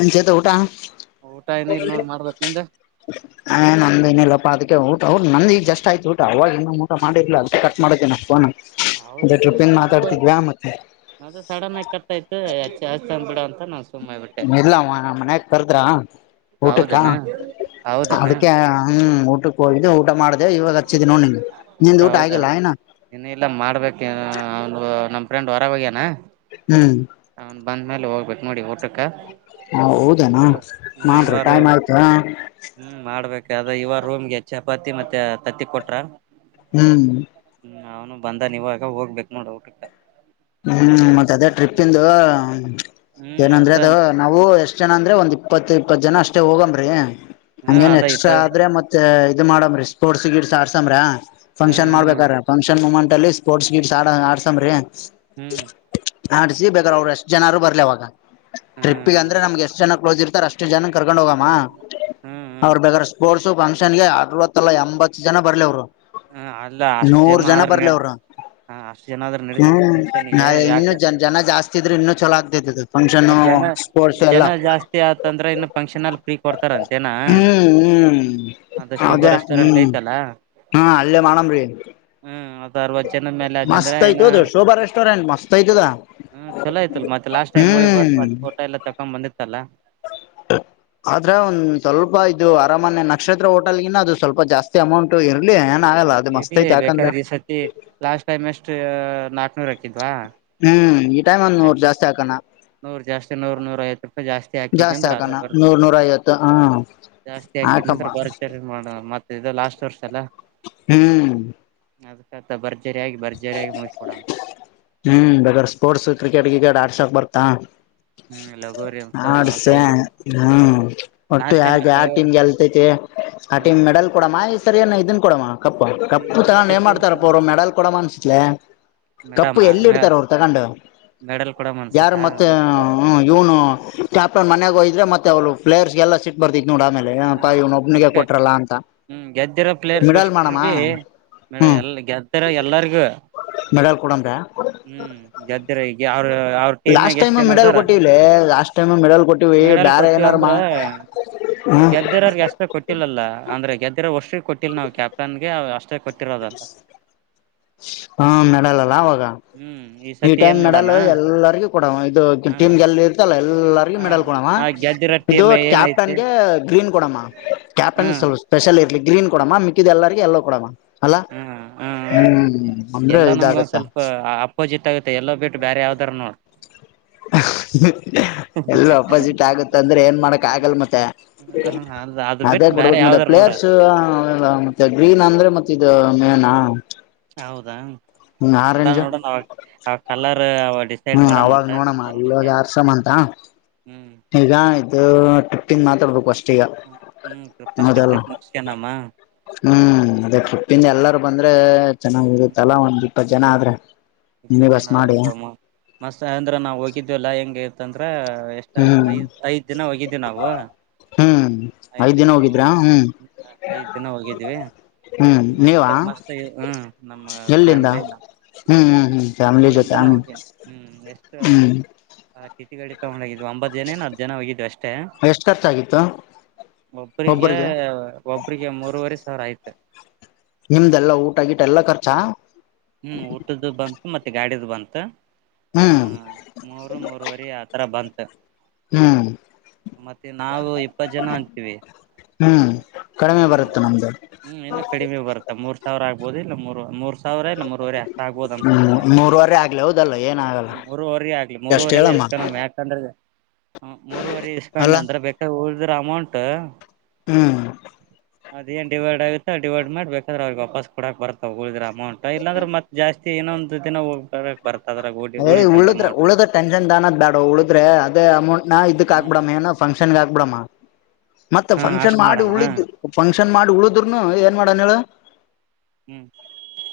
N Chethu ಊಟ. ಊಟ ಏನ ಇಲ್ ನೋಡ್ ಮಾಡ್ಬೇಕ್ ನಿಂದ ಹ ನಂದು ಇನ್ನ ಇಲ್ಲಪ್ಪ ಅದಕ್ಕೆ ಊಟ ಅವ್ ನಂದು ಈಗ ಜಸ್ಟ್ ಆಯಿತು ಊಟ ಅವಾಗ ಇನ್ನೂ ಊಟ ಮಾಡಿರಿಲ್ಲ ಅದಕ್ಕೆ ಕಟ್ ಮಾಡಿದ್ದು ಪೋನು. ಅದೇ ಟ್ರಿಪನ್ ಮಾತಾಡ್ತಿದ್ವಿ ಮತ್ತೆ. ಅದೆ ಸಡನ್ ಆಗಿ ಕಟ್ಟಾಯ್ತು ಅದೆ ಹಚ್ತನ್ಬಿಡು ಅಂದ್ ಬಿಡ ಅಂತ ನನ್ ಇಲ್ಲ ಮ ಮನ್ಯಕ್ ಕರುದ್ರಾ. ಹೌದೆನ. ಅದಕ್ಕೆ ಹ್ಮ ಊಟಕ್ಕೆ ಹೋಗಿದ್ದು ಊಟ ಮಾಡ್ದ ಇವಾಗ ಹಚ್ಚಿದ್ ನೋಡ್ ನಿಂಗೆ. ನಿಂದು ಊಟ ಆಗಿಲ್ಲ ಇನ್ನ. ಇನ್ನ ಇಲ್ಲ ಮಾಡ್ಬೇಕು ಒ ಅವ್ನು ನಮ್ ಫ್ರೆಂಡ್ ಹೊರಗ್ ಹೋಗ್ಯನ. ಹ್ಮ್ ಅವ್ನ್ ಬಂದ ಮೇಲೆ ಹೋಗ್ಬೇಕು ನೋಡಿ ಊಟಕ್ಕ ಹಾ ಹೌದನಾ ಹ್ಮ್ ನರಿ ಇವ ಟೈಮ್ ರೂಮ್ ಆಯ್ತಾ ಹ್ಮ್ ಮಾಡ್ಬೇಕ ಅದ್ರೆ ಇವಾಗ ರೂಮ್ಗೆ ಚಪಾತಿ ಮತ್ತೆ ತತ್ತಿ ಕೊಟ್ರ ಹ್ಮ್ ಹ್ಮ್ ಅವ್ನು ಬಂದ ನೀವಾಗ ಹೋಗ್ಬೇಕಕ್ ನೋಡ ಊಟಟ ಹ್ಮ್ ಮತ್ತ ಅದೇ ಟ್ರಿಪ್ ಇಂದು ಹ್ಮ್ ಏನಂದ್ರೆ ಅದ ಅದು ನಾ ಹ ಎಷ್ಟ್ ಜನ ಅಂದ್ರೆ ಒಂದ್ ಇಪ್ಪತ್ತು ಇಪ್ಪತ್ತು ಜನ ಅಷ್ಟೇ ಹೋಗಮೀ ಹ್ಮ್ ಹೇನ್ ಅದ ಇಪ್ಪ ಎಕ್ಸ್ಟ್ರಾ ಆದ್ರೆ ಮತ್ತೆ ಇ ಮಾಡಮ್ರಿ ಸ್ಪೋರ್ಟ್ಸ್ ಗಿಡ್ಸ್ ಅಡಸುಮರ ಹ್ಮ್ ಫಂಕ್ಷನ್ ಹ್ಮ್ ಮಾಡ್ಬೇಕಾರ ಫಂಕ್ಷನ್ ಮುಮೆಂಟ್ ಅಲ್ಲಿ ಸ್ಪೋರ್ಟ್ಸ್ ಗಿಟ್ಸ್ ಅಡಸ್ಮರಿ ಹ್ಮ್ ಆಡ್ಸಿ ಬೇಕ್ರ ಅವ್ರು ಎಷ್ಟು ಜನರು ಬರ್ಲಿ ಅವಾಗ ಟ್ರಿಪ್ಗೆ ಅಂದ್ರೆ ಹ್ಮ್ ನಮ್ಗೆ ಎಷ್ಟು ಜನ ಕ್ಲೋಸ್ ಇರ್ತಾರೆ ಅಷ್ಟು ಎಷ್ಟು ಜನ ಕರ್ಕೊಂಡ್ ಹೋಗಮ್ಮ ಹ್ಮ್ ಹ್ಮ್ ಅವ್ರರು ಬಗಾರ ಸ್ಪೋರ್ಟ್ಸ ಫಂಕ್ಷನ್ ಗೆ ಅರವತ್ತಲ್ಲಾ ಎಂಬತ್ತ್ತು ಜನ ಬರಲಿ ಅವ್ರು ಹ ಅಲ್ಲ ಅಷ್ಟು ನೂರ್ ಜನ ಆದ್ರೆ ಬರ್ಲಿ ಅವ್ರು ಹ ಅಷ್ಟು ಜನ ಆದ್ರ ನಡತೇತಿ ಪಫಂಕ್ಷನ್ ನಾ ಇನ್ನುೂ ಜನ ಜಾಸ್ತಿ ಇದ್ರೆ ಇನ್ನುೂ ಚಲೋ ಆಗ್ತೂತು ಅದು ಫಂಕ್ಷನ್ನು ಮತ್ ಜನ ಸ್ಪೋರ್ಟ್ಸ್ ಎಲ್ಲ ಜನ ಜಾಸ್ತಿ ಆತಂದ್ರೆ ಇನ್ನು ಫಂಕ್ಷನ್ ಅಲ್ಲಿ ಫ್ರೀ ಕೊಡ್ತಾರಂತೇನಾ ಹ್ಮ್ ಹ್ಮ್ ಅದ ಶೋಭಾ ಹ್ಮ ರೆಸ್ಟೋರೆಂಟ್ ಐತಲ್ಲ ಹಾ ಅಲ್ಲ ಮಾಡುನರಿ ಹ್ಮ್ ಅದ ಅವತ್ತು ಜನ ಮೇಲೆ ಆದಂದ್ರೆ ಏ ಐತದು ಶೋಭಾ ರೆಸ್ಟೋರೆಂಟ್ ಮಸ್ತ್ ಐತದ ಚಲೋ ಆಯ್ತಲ್ ಮತ್ತೆ ಲಾಸ್ಟ್ ಮೂವಿ ಬ್ ಹ್ಮ್ ಮತ್ತತ್ ಫೋಟೋ ಎಲ್ಲ ತಕೊಂಡು ಬಂದಿತ್ತಲ್ಲಾ ಆದ್ರೆ ಒಂದ್ ಸ್ವಲ್ಪ ಇದು ಅರಾಮನೆ ನಕ್ಷತ್ರ ಹೋಟೆಲನ ಅದು ಸ್ವಲ್ಪ ಜಾಸ್ತಿ ಅಮೌಂಟ್ ಇರ್ಲಿ ಏನ್ ಆಗಲ್ಲ ಅ ಮತ್ ಇರ್ಲಿ ಐತಿ ಯಕಂದ್ರೆ ಬೇಕಾದ್ರೆ ಈ ಸತಿ [unintelligible] ಲಾಸ್ಟ್ ಟೈಮ್ ಅಷ್ಟು ನಾಲ್ಕನೂರು ಹಾಕಿದ್ವಾ ಹ್ಮ್ ಈ ಟೈಮ್ಂದ್ ನೂರು ನಾಕ್ನೂರ್ ಜಾಸ್ತಿ ಹಾಕಣ ನೂರ್ ಜಾಸ್ತಿ ನೂರೂ ಐವತುರೂಪೈ ಜಾಸ್ತಿ ಜ ಹಾಕಿದ್ ಜಾಸ್ತಿ ನಂತ್ರ ಅದ ಹಾಕಣ ಬರ್ ನೂರ್ ನೂರ ಐವತ್ತು ಹ ಜಾಸ್ತಿ ಹಾಕಿದ್ ಹಾಕಮ್ಮ ನಂತ ಬರ್ತ ಮಾಡ ಮತ್ತೆ ಇದು ಲಾಸ್ಟ್ ವರ್ಷ ಎಲ್ಲ ಹ್ಮ್ ಅದ್ಕ ಬರ್ಜರಿ ಆಗಿ ಬರ್ಜರಿ ಆಗಿ ಮುಗಿಸ ಕೊಡಣ ಹ್ಮ್ ಬೇಗ ಸ್ಪೋರ್ಟ್ಸ್ ಕ್ರಿಕೆಟ್ ಗಿಕಟ್ ಆಡ್ಸಾಕ್ ಬರ್ತಾ ಹ್ಮ್ ಲಗೋರಿ ಅಂತವು ಆಡ್ಸ ಅದು ಹ್ಮ್ ಒಟ್ಟು ಲಾಸ್ಟ್ ಟೈಮ್ ಯಾಕೆ ಮತ್ತೆ ಯವ ಟೀಮ್ ಗೆಲಥೈತಿ ಆಟಿ ಹ್ಮ್ ಮೆಡಲ್ ಕೊಡಮ್ಮ ಈ ಸರಿ ಏ ಇದನ್ ಕೊಡಮ್ಮ ಕಪ್ಪ ಈ ಕಪ್ಪ ತ ಈ ಏನ್ ಸತಿ ಮಾಡ್ತಾರಪ್ಪ ಅವರು ಮೆಡಲ್ ಕೊಡ ಅನ್ಸ ಕಪ್ಪು ಮೇಡಮ ಎಲ್ಲಿ ಇಡ್ತಾರೆ ಅವರು ತಗೊಂಡು ಮೆಡಲ್ ಕೊಡಮ್ ಅನ್ಸತ್ತ ಯಾರು ಮತ್ತೆ ಹ್ಮ್ ಇವ್ನು ಕ್ಯಾಪ್ಟನ್ ಮನೆಗೋಯದ್ರೆ ಮತ್ತೆ ಅವ್ರು ಪ್ಲೇಯರ್ಸ್ಗೆಲ್ಲ ಸಿ ಬರ್ತತ್ ನೋಡ ಆಮೇಲೆ ಪ ಹ್ಮ್ ಇವ್ನ ಒಬ್ನಿಗೆ ಅದಕ್ಕೆ ಕೊಟ್ರಲ್ಲ ಅಂತ ಹ್ಮ್ ಮಿಡಲ್ ಮಾಡಮ್ಮ ಮೇಡಲ ಹ್ಮ್ ಎಲ್ಲ ಗೆದತಾರ ಎಲ್ಲರಿಗೂ ಮೆಡಲ್ ಕೊಡಂತ ಹ್ಮ್ ಗದ್ದೆರಗೆ ಅವ ಅವ ಟೀಮ್ನಾಗ ಲಾಸ್ಟ್ ಟೈಮ್ ಎಷ್ಟ್ ಮೆಡಲ್ ಏನದಾರ ಕೊಟ್ಟಿವಿಲೆ ಲಾಸ್ಟ್ ಟೈಮ್ ಮೆಡಲ್ ಕೊಟ್ಟಿವಿ ಮೆಡಲ್ ಬೇರೆ ಕೊಟ್ಟೀವ ಏನಾರ ಅಂದ್ರ ಮಾ ಹ್ಮ ಗೆದ್ದರೋರ್ಗೆ ಅಷ್ಟೇ ಕೊಟ್ಟಿಲ್ಲ ಅಲ್ಲ ಅಂದ್ರೆ ಗೆದ್ದರ ವರ್ಷ್ರಿಗೆ ಕೊಟ್ಟಿಲ್ಲ ನಾವು ಕ್ಯಾಪ್ಟನ್ಗೆ ಅಷ್ಟೇ ಕೊಟ್ಟ ಿ [unintelligible] ರೋದಲ್ಲ ಹಾ ಮೇಡಲಲ್ಲ ಅವಾಗ ಹ್ಮ್ ಈ ಸತಿ ಟೈಮ್ ಏನ್ ಮೆಡಲ್ ಮಾಡಣ ಎಲ್ಲರಿಗೂ ಕೊಡ ಇದು ಹ ಟೀಮ ಗೆಲ್ಲಿ ಇರ್ತಲ್ಲ ಎಲ್ಲರಿಗೂ ಹಾ ಮೆಡಲ್ ಕೊಡಮ್ಮ ಆ ಗೆದ್ದಿರೋ ಇದು ಟೀಮ್ ಏನಐತಿ ಕ್ಯಾಪ್ಟನ್ಗೆ ಗ್ರೀನ್ ಕೊಡಮ್ಮ ಹ್ಮ್ ಕ್ಯಾಪ್ಟನಿವಲ್ಪ ಸ್ಪೆಷಲ್ ಇರ್ಲಿ ಗ್ರೀನ್ ಕೊಡಮ ಮಿಿದಿದ್ದ ಎಲ್ಲಾರ್ಗ ಎಲ್ಲೋ ಕೊಡ ಅಲ ಹ್ಮ್ ಅಂದ್ರೆ ಇದಾಗತ್ತಾ ಪೋಜಿ ಆುತ್ತೆ ಎಲ್ಲ ಬಿಟ್ಟು ಬೇರೆ ಯಾವ್ದರು ನೋಡ್ ಎಲ್ ಅಪೋಸಿಟ್ ಆಗುತ್ತ ಅಂದ್ರೆ ಏನ್ ಮಾಡಕ್ ಆಗಲ್ ಮತ್ತೆ ಹ ಅ ಅದು ಅದೇ ಬಿಟ್ಟು ಬೇರೆ ಕೊಡ್ಬೇಕು ಮತ್ತೆ ಯಾವ್ದಾರ ನೋಡ ಪ್ಲೇರ್ಸ್ಲ್ಲ ಮತ್ತೆ ಗ್ರೀನ್ ಅಂದ್ರೆ ಮತ್ತೆ ಇದು ಮೇನ್ ಹೌದಾ ನೋಡೋಣ ನೋಡಣ ಅವಾಗ ಅವ ಕಲರ್ ಅವಡಿಸ ಡಿಸೈಡ್ ಹ್ಮ್ ಅವಾಗ ಮಾಡಣಂತ ನೋಡಮ್ಮ ಇಲ್ಲೋಗ ಆರ್ಸಮ್ಮ ಅಂತ ಹ್ಮ್ ಈಗ ಇದು ಟಿಪ್ಪಿಂಗ ಮಾತಾಡ್ಬೇಕು ಅಷ್ಟೇ ಹಾ ಹ್ಞ ಫಸ್ಟ್ ಟ್ರಿಪ್ ಮುಕ್ಸಿಕಣಾಮಾ ಹ್ಮ್ ಅದೇ ತಪ್ಪಿಂದ ಎಲ್ಲಾರು ಬಂದ್ರೆ ಚೆನ್ನಾಗಿರುತ್ತಲ ಒಂದ್ ಇಪ್ಪತ್ತು ಜನ ಆದ್ರೆ ಮಿನಿ ಇಪ್ಪತ್ತು ಬಸ್ ಜನ ಆದ್ರ ಮಾಡಿ ಬಮ್ಮ ಮಸ್ತ್ ಅಂದ್ರ ನಾವು ಹೋಗಿದ್ವಿಲ್ಲಾ ಹೆಂಗ ಇಂತಂದ್ರ ಹ್ಮ್ ಐದ್ ಐದ್ ದಿನ ಹೋಗಿದ್ದೀವಿ ನಾವು ಹ್ಮ್ ಐದ್ ದಿನ ಹೋಗಿ ಐದ್ ದಿನ ಹೋಗಿದ್ದೀವಿ ಹ್ಮ್ ನೀವಾ ಮಸ್ತ್ ಮಸ್ತ್ ಹ್ಮ್ ನಮ್ಮ ಎಲ್ಲಿಂದ ಫ್ಯಾಮ್ಲಿನ ಹ್ಮ್ ಹ್ಮ್ ಹ್ಮ್ ಫ್ಯಾಮಿಲಿ ಜೊತೆ ಹ ಹ್ಮ್ ಟಿ ಟಿ ಗಡಿ ತಗೊಂಡ ಹೋಗಿದ್ ಒಂಬತ್ ಜನೇ ನ ಹ ಜನ ಹೋಗಿದ್ ಅಷ್ಟೇ ಎಷ್ಟು ಖರ್ಚಾಗಿತ್ತು ಒಬ್ರಿಗೆ ಒಬ್ಬ್ರಿಗೆ ಒಬ್ರಿಗೆ ಮೂರರುವರೆ ಸಾವಿರ ಆಯ್ತು ನಿಮ್ದೆಲ್ಲಾ ಊಟ ಗಿಟ ಎಲ್ಲಾ ಖರ್ಚಾ ಹ್ಮ್ ಊಟದು ಬಂತು ಮತ್ತೆ ಗಾಡಿದು ಬಂತು ಹ್ಮ ಹ್ಮ್ ಮೂರು ಮೂರವರಿ ಆತ ತರ ಬಂತ ಹ್ಮ್ ಮತ್ತೆ ನಾವು ಇಪ್ಪತ್ ಜನ ಅಂತೀವಿ ಹ್ಮ್ ಕಡಿಮೆ ಹ್ಮ್ ಬರುತ್ತೆ ನಮ್ದು ಹ್ಮ್ ಇನ್ನುೂ ಕಡಿಮೆ ಬರುತ್ತಾ ಮೂರ್ ಸಾವಿರ ಆಗ್ಬಹುದುುದ ಇಲ್ಲ ಮೂ ಮೂರ್ ಸಾವಿರ ಲ್ಲ ಮೂವರೆ ಅಷ್ಟ ಆಗ್ಬೋದು ಅನ್ಸುತ್ತ ಹ್ಮ್ ನನಗ ಮೂರವರೆ ಆಗ್ಲಿ ಹೌದಲ್ಲ ಏನ ಆಗಲ್ಲ ಮೂರವರಿ ಆಗ್ಲಿ ಎಷ್ಟ್ ಮೂರವರ ಹೇಳಮ್ಮ ಇಸ್ಕ ಮ ಯಂದ್ರ ಮೂವರೆ ಇಸ್ಕೊಂಡ ಅಲ್ಲ ಅಂದ್ರ ಬೇಕ ಉಳ್ದ್ರ ಅಮೌಂಟ್ ಹ್ಮ್ ಅದ ಏನ್ ಡಿೈಡ್ ಆಗುತ್ತತ ಡಿವೈಡ್ ಮಾಡ್ಬೇಕಾದ್ರೆ ಅವಿಗೆ ವಾಪಸ್ಡಕ್ ಬತಾವ ಉಳಿದ್ರ ಅಮೌಟ್ ಇಲ್ಲಾಂದ್ರೆ ಮತ್ ಜಾಸ್ತಿ ಇನೊಂದು ದಿನ ಹೋಗ್ಬೇಕಕ್ ಬರ್ತದ್ರ ಗ ಏ ಉಳಿದ್ರ ಉಳುದ್ರ ಟೆನ್ಷನ್ ದಾನದ್ ಬೇಡ ಉಳಿದ್ರ ಅದೇ ಅಮೌಂಟ್ ನಾ ಇದಕ್ಹಕ್ ಬಿಡ ಮ ಏನ ಫಂಕ್ಷನ್ ಆಕ್ಬಿಡಮ್ಮ ಮತ್ತೆ ಹಾ ಫಂಕ್ಷನ್ ಅಷ್ಟ್ ಮಾಡಿ ಮಾಡಮ್ಮ ಉಳಿದು ಫಂಕ್ಷನ್ ಮಾಡಿ ಉಳಿದರುನು ಏನ್ ಮಾಡಣ ಹೇಳ ಹ್ಮ್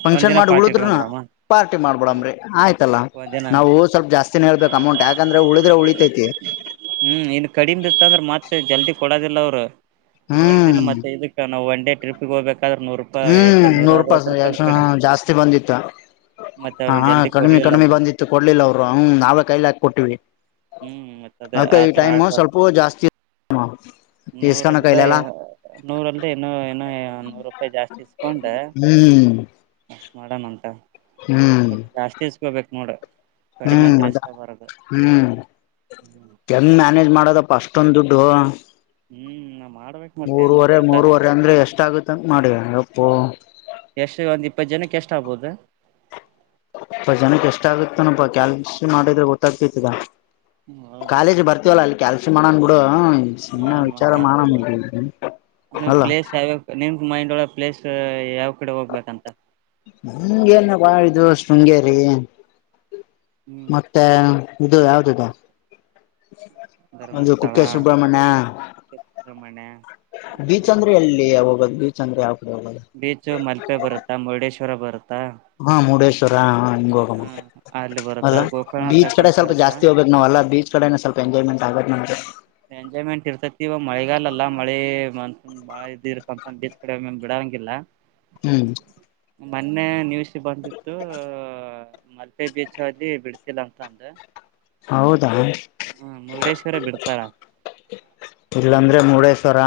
ಫಂಕ್ಷನ್ ಒಂದಿನ ಮಾಡಿ ಪಾರ್ಟಿ ಉಳಿದ್ನು ಇಟ್ಕೊಂಬಿಡಮ್ಮ ಪಾರ್ಟಿ ಹ್ಮ್ ಮಾಡ್ಬಿಡಂಬ್ರಿ ಆಯ್ತಲ್ಲಾ ಒಂದಿನ ನಾವು ಸ್ವಲ್ ಜಾಸ್ತಿನೇ ಹೇಬೇಕ ಅಮೌಂಟ್ ಯಕಂದ್ರ ಉದ್ರೆ ಉಳಿತೈತಿ ಹ್ಮ್ ಇನ್ ಕಡಿಮೆ ಇತ್ತ ಅಂದ್ರೆ ಮತ್ತೆ ಜಲ್ದಿ ಕೊಡೋದಿಲ್ಲ ಅವ್ರು ನೋಡಿದಿಲ್ಲ ಹ್ಮ್ ಮತ್ತೆ ಇದಕ್ ನಾವು ಒನ್ ಟ್ರಿಗೆಗೆ ಹ್ಬೇಕಾದ್ರ ನೂರು ರೂಪಾಯಿಷ್ಟು ಹ್ಮ್ ನೂರು ರೂಪಾಯಿಕ್ಷ ಜಾಸ್ತಿ ಬಂದಿತ್ತು ಮತ್ತೆ ಅವ್ರು ಹಾ ಜಲ್ದಿ ಕಡಿಮೆ ಕಡಿಮೆ ಕೊಡ್ಲಿಲ್ಲಲ್ಲ ಬಂದಿತ್ತು ಕೊಡ್ಲಿಲ್ಲ ಅವರು ಹ ನಾವೇ ಕೈಲಿ ಹಾಕ ಕೊಟ್ಟಿವವಿ ಹ್ಮ್ ಮತ್ತ ಅದೇ ಆತರ ಆಗ್ಬಾರ್ದ ಸ್ವಲ್ಪ ಜಾಸ್ತಿ ಇಸ್ಕನ ನೂರಲ್ಲದ ಕೈಲೆಲ್ಲ ನೂರಲ್ ಇನ್ನೂ ಏನ ನೂರು ರೂಪಾಯಿ ಜಾಸ್ತಿ ಇಸ್ಕೊಂಡ ಹ್ಮ್ ಮಾಡಡಮ್ ಅಂತ ಹ್ಮ್ ಬಟ್ ಜಾಸ್ತಿ ಇಸ್ಕೊಬೇಕು ನೋಡ್ರ ಹ್ಮ್ ಅದ ಹ್ಮ್ ಹ್ಮ್ ಕೆಮ್ ಮ್ಯಾನೇಜ್ ಮಾಡೋದಪ್ಪ ಅಷ್ಟೊಂದು ದುಡ್ಡು ಹ್ಮ್ ನಾ ಮಾಡ್ಬೇಕು ಮೂರವರೆ ಮೂರುವರೆ ಅಂದ್ರೆ ಎಷ್ಟ ಆಗುತ್ತ ಅಂತ ಮಾಡಿ ಯಪ್ಪು ಎಷ್ಟು ಒಂದ ಇಪ್ಪತ್ತು ಜನಕ್ಕೆ ಎಷ್ಟ ಆಗ್ಬೋುದು ಅ ಜನಕ್ಕೆ ಎಷ್ಟ ಆಗತ್ತನಪಾ ಕ್ಯಾಲ್ಸ ಮಾಡಿದ್ರೆ ಗೊತ್ತಾಗ್ತಿತದ ಹಾ ಕಾಲೇಜ್ ಬರ್ತವಲ್ಲ ಅಲ್ಲಿ ಕೆಲ್ಸ ಮಾಡನ್ ಬಿಡು ಸಮ್ಮ ಅಲ್ಲಿ ಮಾ ವಿಚಾರ ಖರ್ಚು ಮಾಡನ್ ಮಾಡಿ ಅಲ್ಲ ನಿಮ್ದ ಮೈಂಡ್ ಒಳ ಪ್ಲೇಸ್ ಯಾವ್ ಕಡೆ ಹೋಗ್ಬೇಕಂತ ಹಂಗೆನ ಬಾಳ ಶೃಂಗೇರಿ ಹ್ಮ್ ಮತ್ತೆ ಇದು ಯಾವ್ದದ ಒಂದು ಧರ್ಮಸ್ಥಳ ಕುಕೇ ಸುಬ್ರಮಣ್ಯ ಮ [inaudible] ಅಂದ್ರೆ ಎಲ್ಲಿ ಹೋಗೋದು ಬೀಚ್ ಅಂದ್ರೆ ಕಡೆ ಹೋಗದು ಬೀಚು ಮಲ್ಪೆ ಬರುತ್ತಾ ಮುರುಡೇಶ್ವರ ಬರುತ್ತಾ ಹಾ ಮುರುಡೇಶ್ವರ ಹ ಹಿಂಗ ಹೋಗ ಹ್ಮ ಅಲ್ಲಿ ಬರುತ್ತಾ ಅಲ್ಲ ಗೋಕರ್ಣ ಬೀಚ್ ಕಡೆ ತಕೊಂಡ್ ಸ್ವಲ್ಪ ಬರುತ್ತಾ ಜಾಸ್ತಿ ಹೋಗ್ಬೇಕು ನಾವ್ ಬೀಚ್ ಕ ಸ್ವಲ್ ಎಂಜಾಯ್ಮೆಂಟ್ಗೆ ನೋರೆ ಎಂಜಾಯ್ಮೆಂಟ್ ಇರ್ತೈತಿ ಇವ ಮಳೆಗಾಲಲ್ಲಾ ಮಳೆ ಮ ಬಾಳ ಇದಸ್ ಕಡೆ ಬಿಡಂಗಿಲ್ಲ ಹ್ಮ್ ಮೊನ್ನೆ ನಿವಸ ಬಂದಿತ್ತು ಬೀಚ್ ಅಲ್ಲಿ ಬಿಳ್ತಿಲ್ಲ ಅಂತ ಅಂದ ಹೌದಾ ಹಾ ಮುರುಡೇಶ್ವರ ಬಿಡ್ತಾರ ಇಲ್ಲಾಂದ್ರೆ ಮುಡೇಶ್ವರ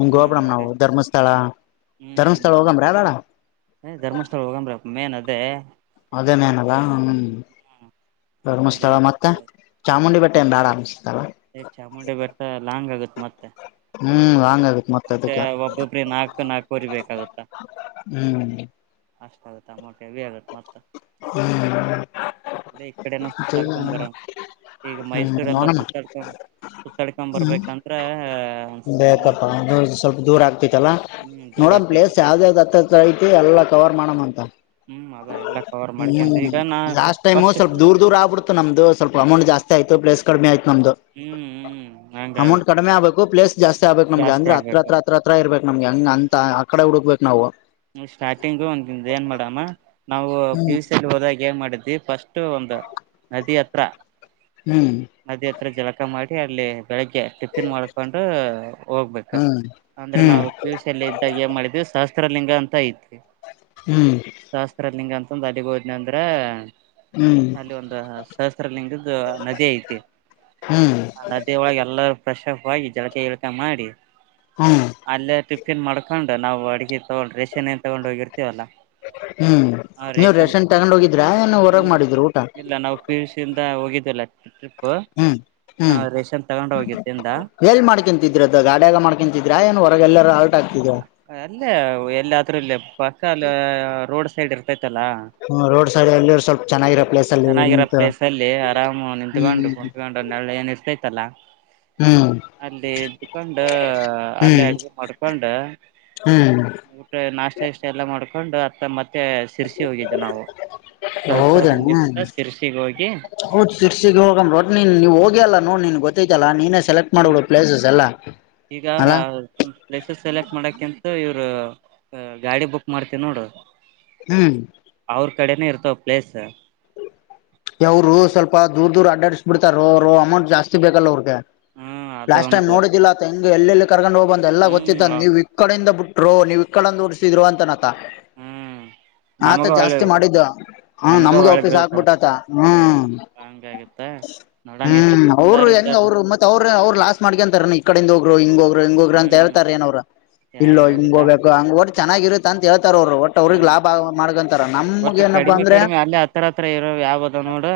ನಮಗೆ ಹ್ಮ ಹೋಗಬಡಮ್ ನಾವು ಮುರುಡೇಶ್ ಧರ್ಮಸ್ಥಳ ಧರ್ಮಸ್ಥಳ ಹೋಗಮ್ರ ಅಳ ಏ ಧರ್ಮಸ್ಥಳ ಹೋಗಂದ್ರ ಅಪ್ಪ ಮೇನ್ ಅದೇ ಅದೇ ಮೇನಲ್ಲ ಹ್ಮ ಹ್ಮ ಧರ್ಮಸ್ಥಳ ಮತ್ತೆ ದೇವಸ್ಥಾನ ಚಾಮುಂಡಿ ಬೆಟ್ಟದಿಂದ ಬ್ಯಾಡ ಅನ್ಸುತ್ತೆ ಸ ಚಾಮುಂಡಿ ಬಬೆಟ್ಟ ಲಾಂಗ್ ಆಗುತ್ತತ್ ಮತ್ತೆ ಹ್ಮ್ ಹ ಲಾಂಗ್ ಆಗತ್ ಮತ್ತ ಮತ್ತೆ ಅದಕ್ಕೆ ಒಬ್ಬೊಬ್ಬ್ರ ನಾಲ್ಕು ನಾಲ್ಕ ರಿ ಬೇಕಾಗುತ್ತಾ ಹ್ಮ್ [inaudible] ಹ್ಮ್ ಅ ಇ ಕಡೆ ನತ ತಲ್ಕಂಬರ ಈಗ ಹ್ಮ್ ಮೈಸೂರೆಲ್ಲ ನೋಡೋಣ ಸುತ್ತಾಡ್ಕೊ ಸುತ್ತಾಡ್ಕೊ ಬರ್ಬೇಕಂದ್ರ ಅನ್ಸುತ್ತ ಬೇಕಪ್ಪ ಸ್ವಲ್ಪ ದೂರ ಆಗ್ತಿತ್ತಲ್ಲಾ ಹ್ಮ್ ದೂರ ನೋಡ ಪ್ಲೇಸ್ ಆಗ್ತೈತತ್ತ ಯಾವ್ದ ಯಾವ್ದ್ ಐತಿ ಎಲ್ಲಾ ಕವರ್ ಮಾಡಮ್ಮ ಅಂತ ಹ್ಮ್ ಅದ ಎಲ್ಲಾ ಕವರ್ ಮಾಡ್ಕಂತ ಹ್ಮ್ ಈಗ ನಾ ಲಾಸ್ಟ್ ಟೈಮ್ ಫಸ್ಟ್ ಸ್ವಲ್ಪ ದೂರ್ ದೂರ ಆಗ್ಬಿ ನಮ್ದ ಸ್ವಲ್ಪಮೌಟ್ ಜಸ್ತಿ ಆಯ್ ಪಲೇ ಕಮ ಆಯತ ನ್ದು ಹ್ಮ್ ಹ್ಮ್ ಹಂಗ ಅಮೌಂಟ್ ಆಗ್ಬಿಡ್ತೆ ಕಡಿಮೆ ಆಗ್ಬೇಕು ಪ್ಲೇಸ್ ಆಗ್ಬೇಕ ನಮ್ಗೆ ಜಾಸ್ತಿ ಅಂದ್ರೆ ಆಗ್ಬೇಕು ಹತ್ರ ಹತ್ರ ಇರ್ಬೇಕ ನಮ್ಗೆ ಹಂಗ ಅಂತ ಆ ಕಡೆ ಹುಡುಕ್ಬೇಕು ನಾವು ಸ್ಟಾರ್ಟಿಂಗು ಒಂದ ಏನ್ ಮಾಡಡಮ್ಮ ನಾವು ಪಿ ಹ್ಮ್ ಯುಸ ಅಲ್ಲಿ ಹೋದಾಗ ಏನ್ ಮಾಡಿದ್ವಿ ಫಸ್ಟ್. ಒಂದು ನದಿ ಹತ್ರ. ಹ್ಮ್. ನದಿ ಹತ್ರ ಜಲಕ ಮಾಡಿ ಅಲ್ಲಿ ಬೆಳಿಗ್ಗೆ ಟಿಫಿನ್ ಮಾಡಕೊಂಡು ಹೋಗ್ಬೇಕು ಹ್ಮ್ ಅಂದ್ರೆ ಹ್ಮ್ ನಾವು ಪಿ ಯು ಸಿ ಯಲ್ಲಿ ಇದ್ದಾಗ ಏನ್ ಮಾಡಿದವಿ ಶಸ್ತ್ರ. ಲಿಂಗ ಅಂತ ಐತಿ. ಹು. ಶಾಸ್ತ್ರಲಿಂಗ ಅಂತಂದು ಅಲ್ಲಿ ಹೋದ್ನೆ ಅಂದ್ರ. ಅಲ್ಲಿ ಒಂದು ಸಹಸ್ರ ಲಿಂಗದ್ದು ನದಿ ಐತಿ ಹ್ಮ್ ಆ ನದಿಯ ಒಳಗೆ ಎಲ್ಲರೂ ಫ್ರೆಶ್ಫ್ ಆಗಿ ಜಳಕ ಗಿಳಕ ಮಾಡಿ. ಹು. ಅಲ್ಲೇ ಟಿಫಿನ್ ಮಾಡ್ಕೊಂಡು ನಾವು ಅಡ್ಗೆ ತಗೊಂಡ್ ರೇಷೆನ್ನ್ ಏನು ತೊಗೊಂಡ್ ಹೋಗಿರ್ತೀವಲ್ಲ. ಹು ಆ ನೀವ್ ರೇಷನ್ ರೆಷನ್ ತಗೊಂಡ್ ಹೋಗಿದ್ರ ಏನು ಹೊರಗ್ ಹ್ಮ್ ಮಾಡಿದ್ರು ಊಟ. ಇಲ್ಲ ನಾವು ಪಿ ಯು ಸಿ ಯಿಂದ ಹೋಗಿದ್ಲ ಟ್ರಿಪ್ ಹ್ಮ್ ಹ್ಮ್ ರೇಷನ್ ತಗೊಂಡು ಹೋಗಿದ್ದಿಂದ. ಎಲ್ ಮಾಡ್ಕೊಂತಿದ್ರರದು ಗಾಡಿಯಾಗ ಮಾಡ್ಕಂತಿದ್ರಾ ಏನ ಹೊರಗೆಲ್ಲಾರ ಆಲ್ಟ್ ಆಗ್ತಿದ್ರಾ. ಅಲ್ಲೇ ಎಲ್ಲದ್ರೂಲ್ಲ ಬಸ್ಸ ಅಲ್ಲಿ ರೋಡ್ ಸೈಡ್ ಇರ್ತೈತಲ್ಲ. ಹ ರೋಡ್ ಸೈಡ್ ಎಲ್ಲಿರು ಸ್ವಲ್ಪ ಚೆನ್ನಾಗಿರೋ ಪ್ಲೇಸ್ ಅಲ್ಲಿ ಚೆನ್ನಾಗಿರೋ ನಿಂತು ಪ್ಲೇಸ ಅಲ್ಲಿ ಆರಾಮು ನಿತ್ಕೊಂಡು. ಹ್ಮ್ ತಗೊಂಡು ನೆಳ ಏನ್ ಇರ್ತೈತಲ್ಲ. ಹು. ಅಲ್ಲಿ ಇದಕೊಂಡು ಅಲ್ಲೇ ಹ್ಮ್ ಅಡಗೆ ಮಾಡ. ಕೊಂಡ ಹ್ಮ್ ಊಟ ನಾಷ್ಟ ಇಷ್ಟ ಎಲ್ಲ ಮಾಡ್ಕೊಂಡು ಅತ್ತ ಮತ್ತ. ಮತ್ತೆ ಸಿರ್ಸಿ ಹೋಗಿದ್ದು ನಾವು ಸಹಸ್ರ ಹೌದಾ ಲೀಗದಿಂದ ಸಿರ್ಸಿಗೆ ಹೋಗಿ. ಹೌದ್ ಸಿರ್ಸಿಗೆ ಹೋಗ್ ರೋಟ್ ನೀನ್ ನೀವ ಹೋಗಿ ಅಲ್ಲ ನೋಡ್ ನ ನಿನ್ ಗೊತ್ತೈತಲ್ಲ ನೀನ್. ಸೆಲೆಕ್ಟ್ ಹ್ಮ್ ಮಾಡಬಿಡು ಪ್ಲೇಸಸ್ ಎಲ್ಲಾ ಅಲ್ಲಾ. ಮಂಕಿ. ಪ್ಲೇಸಸ್ ಸೆಲೆಕ್ಟ್ ಮಾಡಕಿಂತ ಇವ್ರು ಗಾಡಿ ಬುಕ್ ಮಾಡತ್ತಿ ನೋಡ. ಹು. ಅವ್ರ ಕಡೆನ ಇರ್ತಾವ ಪ್ಲೇಸ್. ಯವರು ಸ್ವಲ್ಪ ದೂರ್ ದೂರ ಅಡ್ಡಡಸ್ ಬಿಡ್ತಾರ ಅವರು ಅಮೌಂಟ್ ಜಾಸ್ತಿ ಬೇಕಲ್ಲ ಅವ್ರಿಗೆ. ಹ್ಮ್ ಅದು ಲಾಸ್ಟ್ ಟೈಮ್ ಒಂದು ನೋಡಿದಿಲ್ಲ ಹೆಂಗ ಎಲ್ಲೆಲ್ಲಿ ಕರ್ಕೊಂಡ್ ಹೋಗ್ ಬಂದ ಎಲ್ಲ ಗೊತ್ತ ಹ್ಮ್ ನೀವ. ಅಕಡಿಂದ ಬಿಟ್ರು ನೀವ್ ಇ ಕಡಿಂದ ಉಡ್ಸಿದ್ರು ಅಂತನತ. ಹ್ಮ್ ಆತ ನಮಗ ಒಳ್ಳೆ ಜಾಸ್ತಿ ಮಾಡಿದ್ದ ಹ ನಮಗ ನಮ್ಗೆ. ಒಳ್ಳೆ ಬೀಳ್ತಾನ ಬಿಸಾಕ್ಕಬಿಟ್ಟದ ಹು ಹ್ಮ್ ಹಂಗಾಗತ್ತ ಹು ನೋಡಣ ಈ ಸತಿ ಅವರು ಸೋಲಾರ್ ಹೆಂಗ ಇದ್ದಾರ ಅವರು ಮತ್ತೆ. ಅವರು ಅವರ್ ಲಾಸ್ ಮಾಡಕೊಂತಾರನು. ಕಡಿಂದ ಹೋಗರು ಹಿಂಗ ಹೋಗರು ಹಂಗೋಗರು ಅ ಹ್ಮ್ ಹೇಳ್ತಾರ ಏನ್ರು ಇಲ್ಲ ಯಾರು ಹಿಂಗ ಹೇಳೋದಿಲ್ಲ ಹೋಗಬೇಕು ಹಂಗ. ಚೆನ್ನಾಗಿರುತ್ತೆ ಅಂತ ಹೇಳ್ತಾರ ಅವರು ಒಟ್ಟ ಅವ್ರಗ್ ಹ್ಮ್ ಲಾಭಆಗುವಂಗ ಮಾಡ್ಕೊಂತಾರ ನಮಗ ಒಟ್ಟು ಏನಪ್ಪಾ ಕಡಿಮೆ ಅಂದ್ರೆ. ಕಡಿಮೆ ಅಲ್ಲೇ ಹತ್ರ ಹತ್ರ ಇರೋ ಯಾವದ ನೋಡು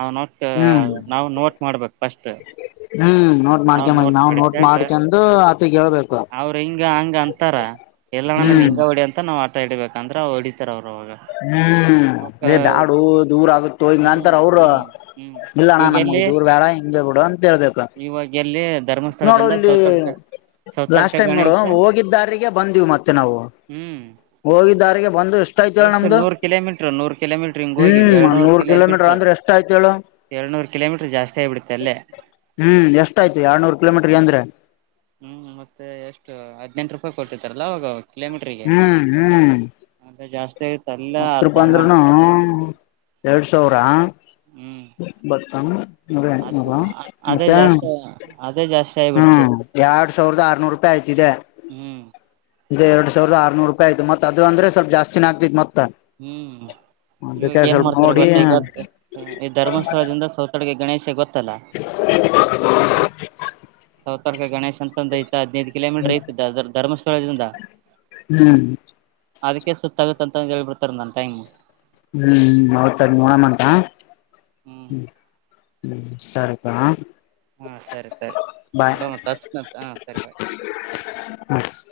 ಅವ ನೋ. ಹು. ಅವನ್ ನೋಟ್ ಮಾಡ್ಬೇಕು ಫಸ್ಟ್. ಹು ನೋಟ್ ಮಾಡ್ಕೊಂಕೇಬಂದ ನಾವು ನೋಟ್ ಮಾಡ್ಕಂದು ಅತ್ತಗ ಹೇಳ್ಬೇಕು. ಅವ್ರ ಹಿಂಗ ಹಂಗ ಅಂತಾರ ಇಲ್ಲಣ್ಣನ್ ಹ್ಮ್ ಹಿಂಗ ಹೊಡಿ ಅಂತ ನಾವ್ ಆ. ಹಠ ಹಿಡಿಬೇಕಂದ್ರ ಅವ ಹೊಡಿತಾರ ಅವರು ಅವಾಗ. ಹು ಅವಕ ಏ ಬ್ಯಾಡ ದೂರ ಆಗುತ್ತೋ ಹಿಂಗ ಹ್ಮ್ ಅಂತರ ಅವರು ಹ್ಮ್ ಹ್ಮ್ ಇಲ್ಲಣ್ಣ ನಮಗ ಈಗೆಲ್ಲಿ ದೂರ್ ಬ್ಯಾಡ ಹಿಂಗ್. ಹಿಂಗೆ ಬಿಡ ಅಂತ ಹೇಳ್ಬೇಕು. ಇವಾಗ ಎಲ್ಲಿ. ಧರ್ಮಸ್ಥಳದಿಂದ ನೋಡಲ್ಲಿ. ಸೌತಡ್ಕ ಸೌತಡ್ಕ ಲಾಸ್ಟ್ ಟೈಮ್ ನೋಡು ಗಣೇಶ ಹೋಗಿದ್ದಾರಿಗೆ ಬಂದೀವು ಮತ್ತೆ ನಾವು. ಹ್ಮ್ ಹೋಗಿದ್ದಾರಿಗೆ ಬಂದುಷ್. ಎಷ್ಟು ನೂರ್ ಕಿಲೋಮೀಟ್ರ ನೂರ್ ಕಿಲೋಮೀಟ್ರ ಹಿಂಗ ಹಿ್ ಹ್ಮ್ ಎರಡ್ನೂ ನೂರ್ ಕಿಲೋಮೀಟ್ರ್ ಕಿಲೋಮೀಟರ್ ಅಂದ್ರೆ [unintelligible] ಎರಡುನೂ ಕಿಲೋಮೀಟರ್ ಜಾಸ್ತಿ ಆಿಬಿುತ್ತೆ ಅೇ ಹ್ಮ್ ಎಷ್ಟ ಆಯ್ತು ಎಡ್ನೂ ಕಿೋಮೀಟರ್ ಅಂದೆ ಹ್ಮ್ ಮತ್ತೆ ಎಷ್ಟು ಹದ್ಿನೆಂಟು ರೂಪಾಯಿ ಕೊಟ್ಟಿತ್ತಾರಲ್ಲ ಅವಾಗ ಕಿಲೋಮೀಟ್ರಿಗೆ ಹ್ಮ್ ಅಂತ ಜಾಸ್ತ ಹತ್ತು ರೂಪಾಯಿ ಅಂದ್ರೂನು ಎರಡು ಸಾವಿರ ಹ್ಮ್ ಬತ್ತ ನ ಅದ್ ಅದೇ ಮತ್ತೆ ಜಾಸ್ತಿ ಅದೇ ಜಾಸ್ತಿ ಹ್ಮ ಆಗಿಬಿಡ್ತು ಎರಡ್ ಸಾವಿರದ ಆರ್ನೂರು ಆಯತಿದೆ ಹ್ಮ್ ಇ ಎರಡ್ ಸಾವಿದ ಆರ್ೂರು ರೂಪಾಯ ಆಯ್ ಮತ್ ಅಂದ್ರ ಸ್ವಲ್ಪ ಜಸ್ಿನ ಆಗ್ತಿತ್ ಹ್ಮ್ ಅದಕ್ಕೆ ಇವಾಗ ಏನ್ ಸ್ವಲ್ಪ ಮಾಡ್ತಾರ ನೋಡಿ ಗೊತ್ತ ಈಗಾದ ಈ ಧರ್ಮಸ್ಥಳದಿಂದ ಸೌತಡಗೆ ಗಣೇಶ ಗೊತ್ತಲ್ಲಾ [unintelligible] ಸತರ್ಕ ಗಣೇಶ ಹಂತತ್ರದ ಹಿತ ಹದಿನೈದುಕ್ಕೆ ಕಿಲೋಮೀಟರ್ ಏ ಧರ್ಮಸ್ಥಳ ಇದ್ರಿಂದ ಹ್ಮ್ ಅದಕ್ಕೆ ಸುತ್ತಾಗುತ್ತ ಅಂತ ಹೇಳ್ಬಿಡ್ತಾರೆ ನಾನನ್ ಟೈಮ್ ಹ್ಮ್ ಹೌತದ ನೋಡ ಮಂತ ಹ್ಮ್ ಹ್ಮ ಹ್ಮ ಸರಿದಾ ಹಾ ಸರಿ ಸರಿ ನೋಡೋ ಮತ್ತ ಹಚ್ ಹಾ ಸರಿ ಬಾಯ್ ಹ್ಮ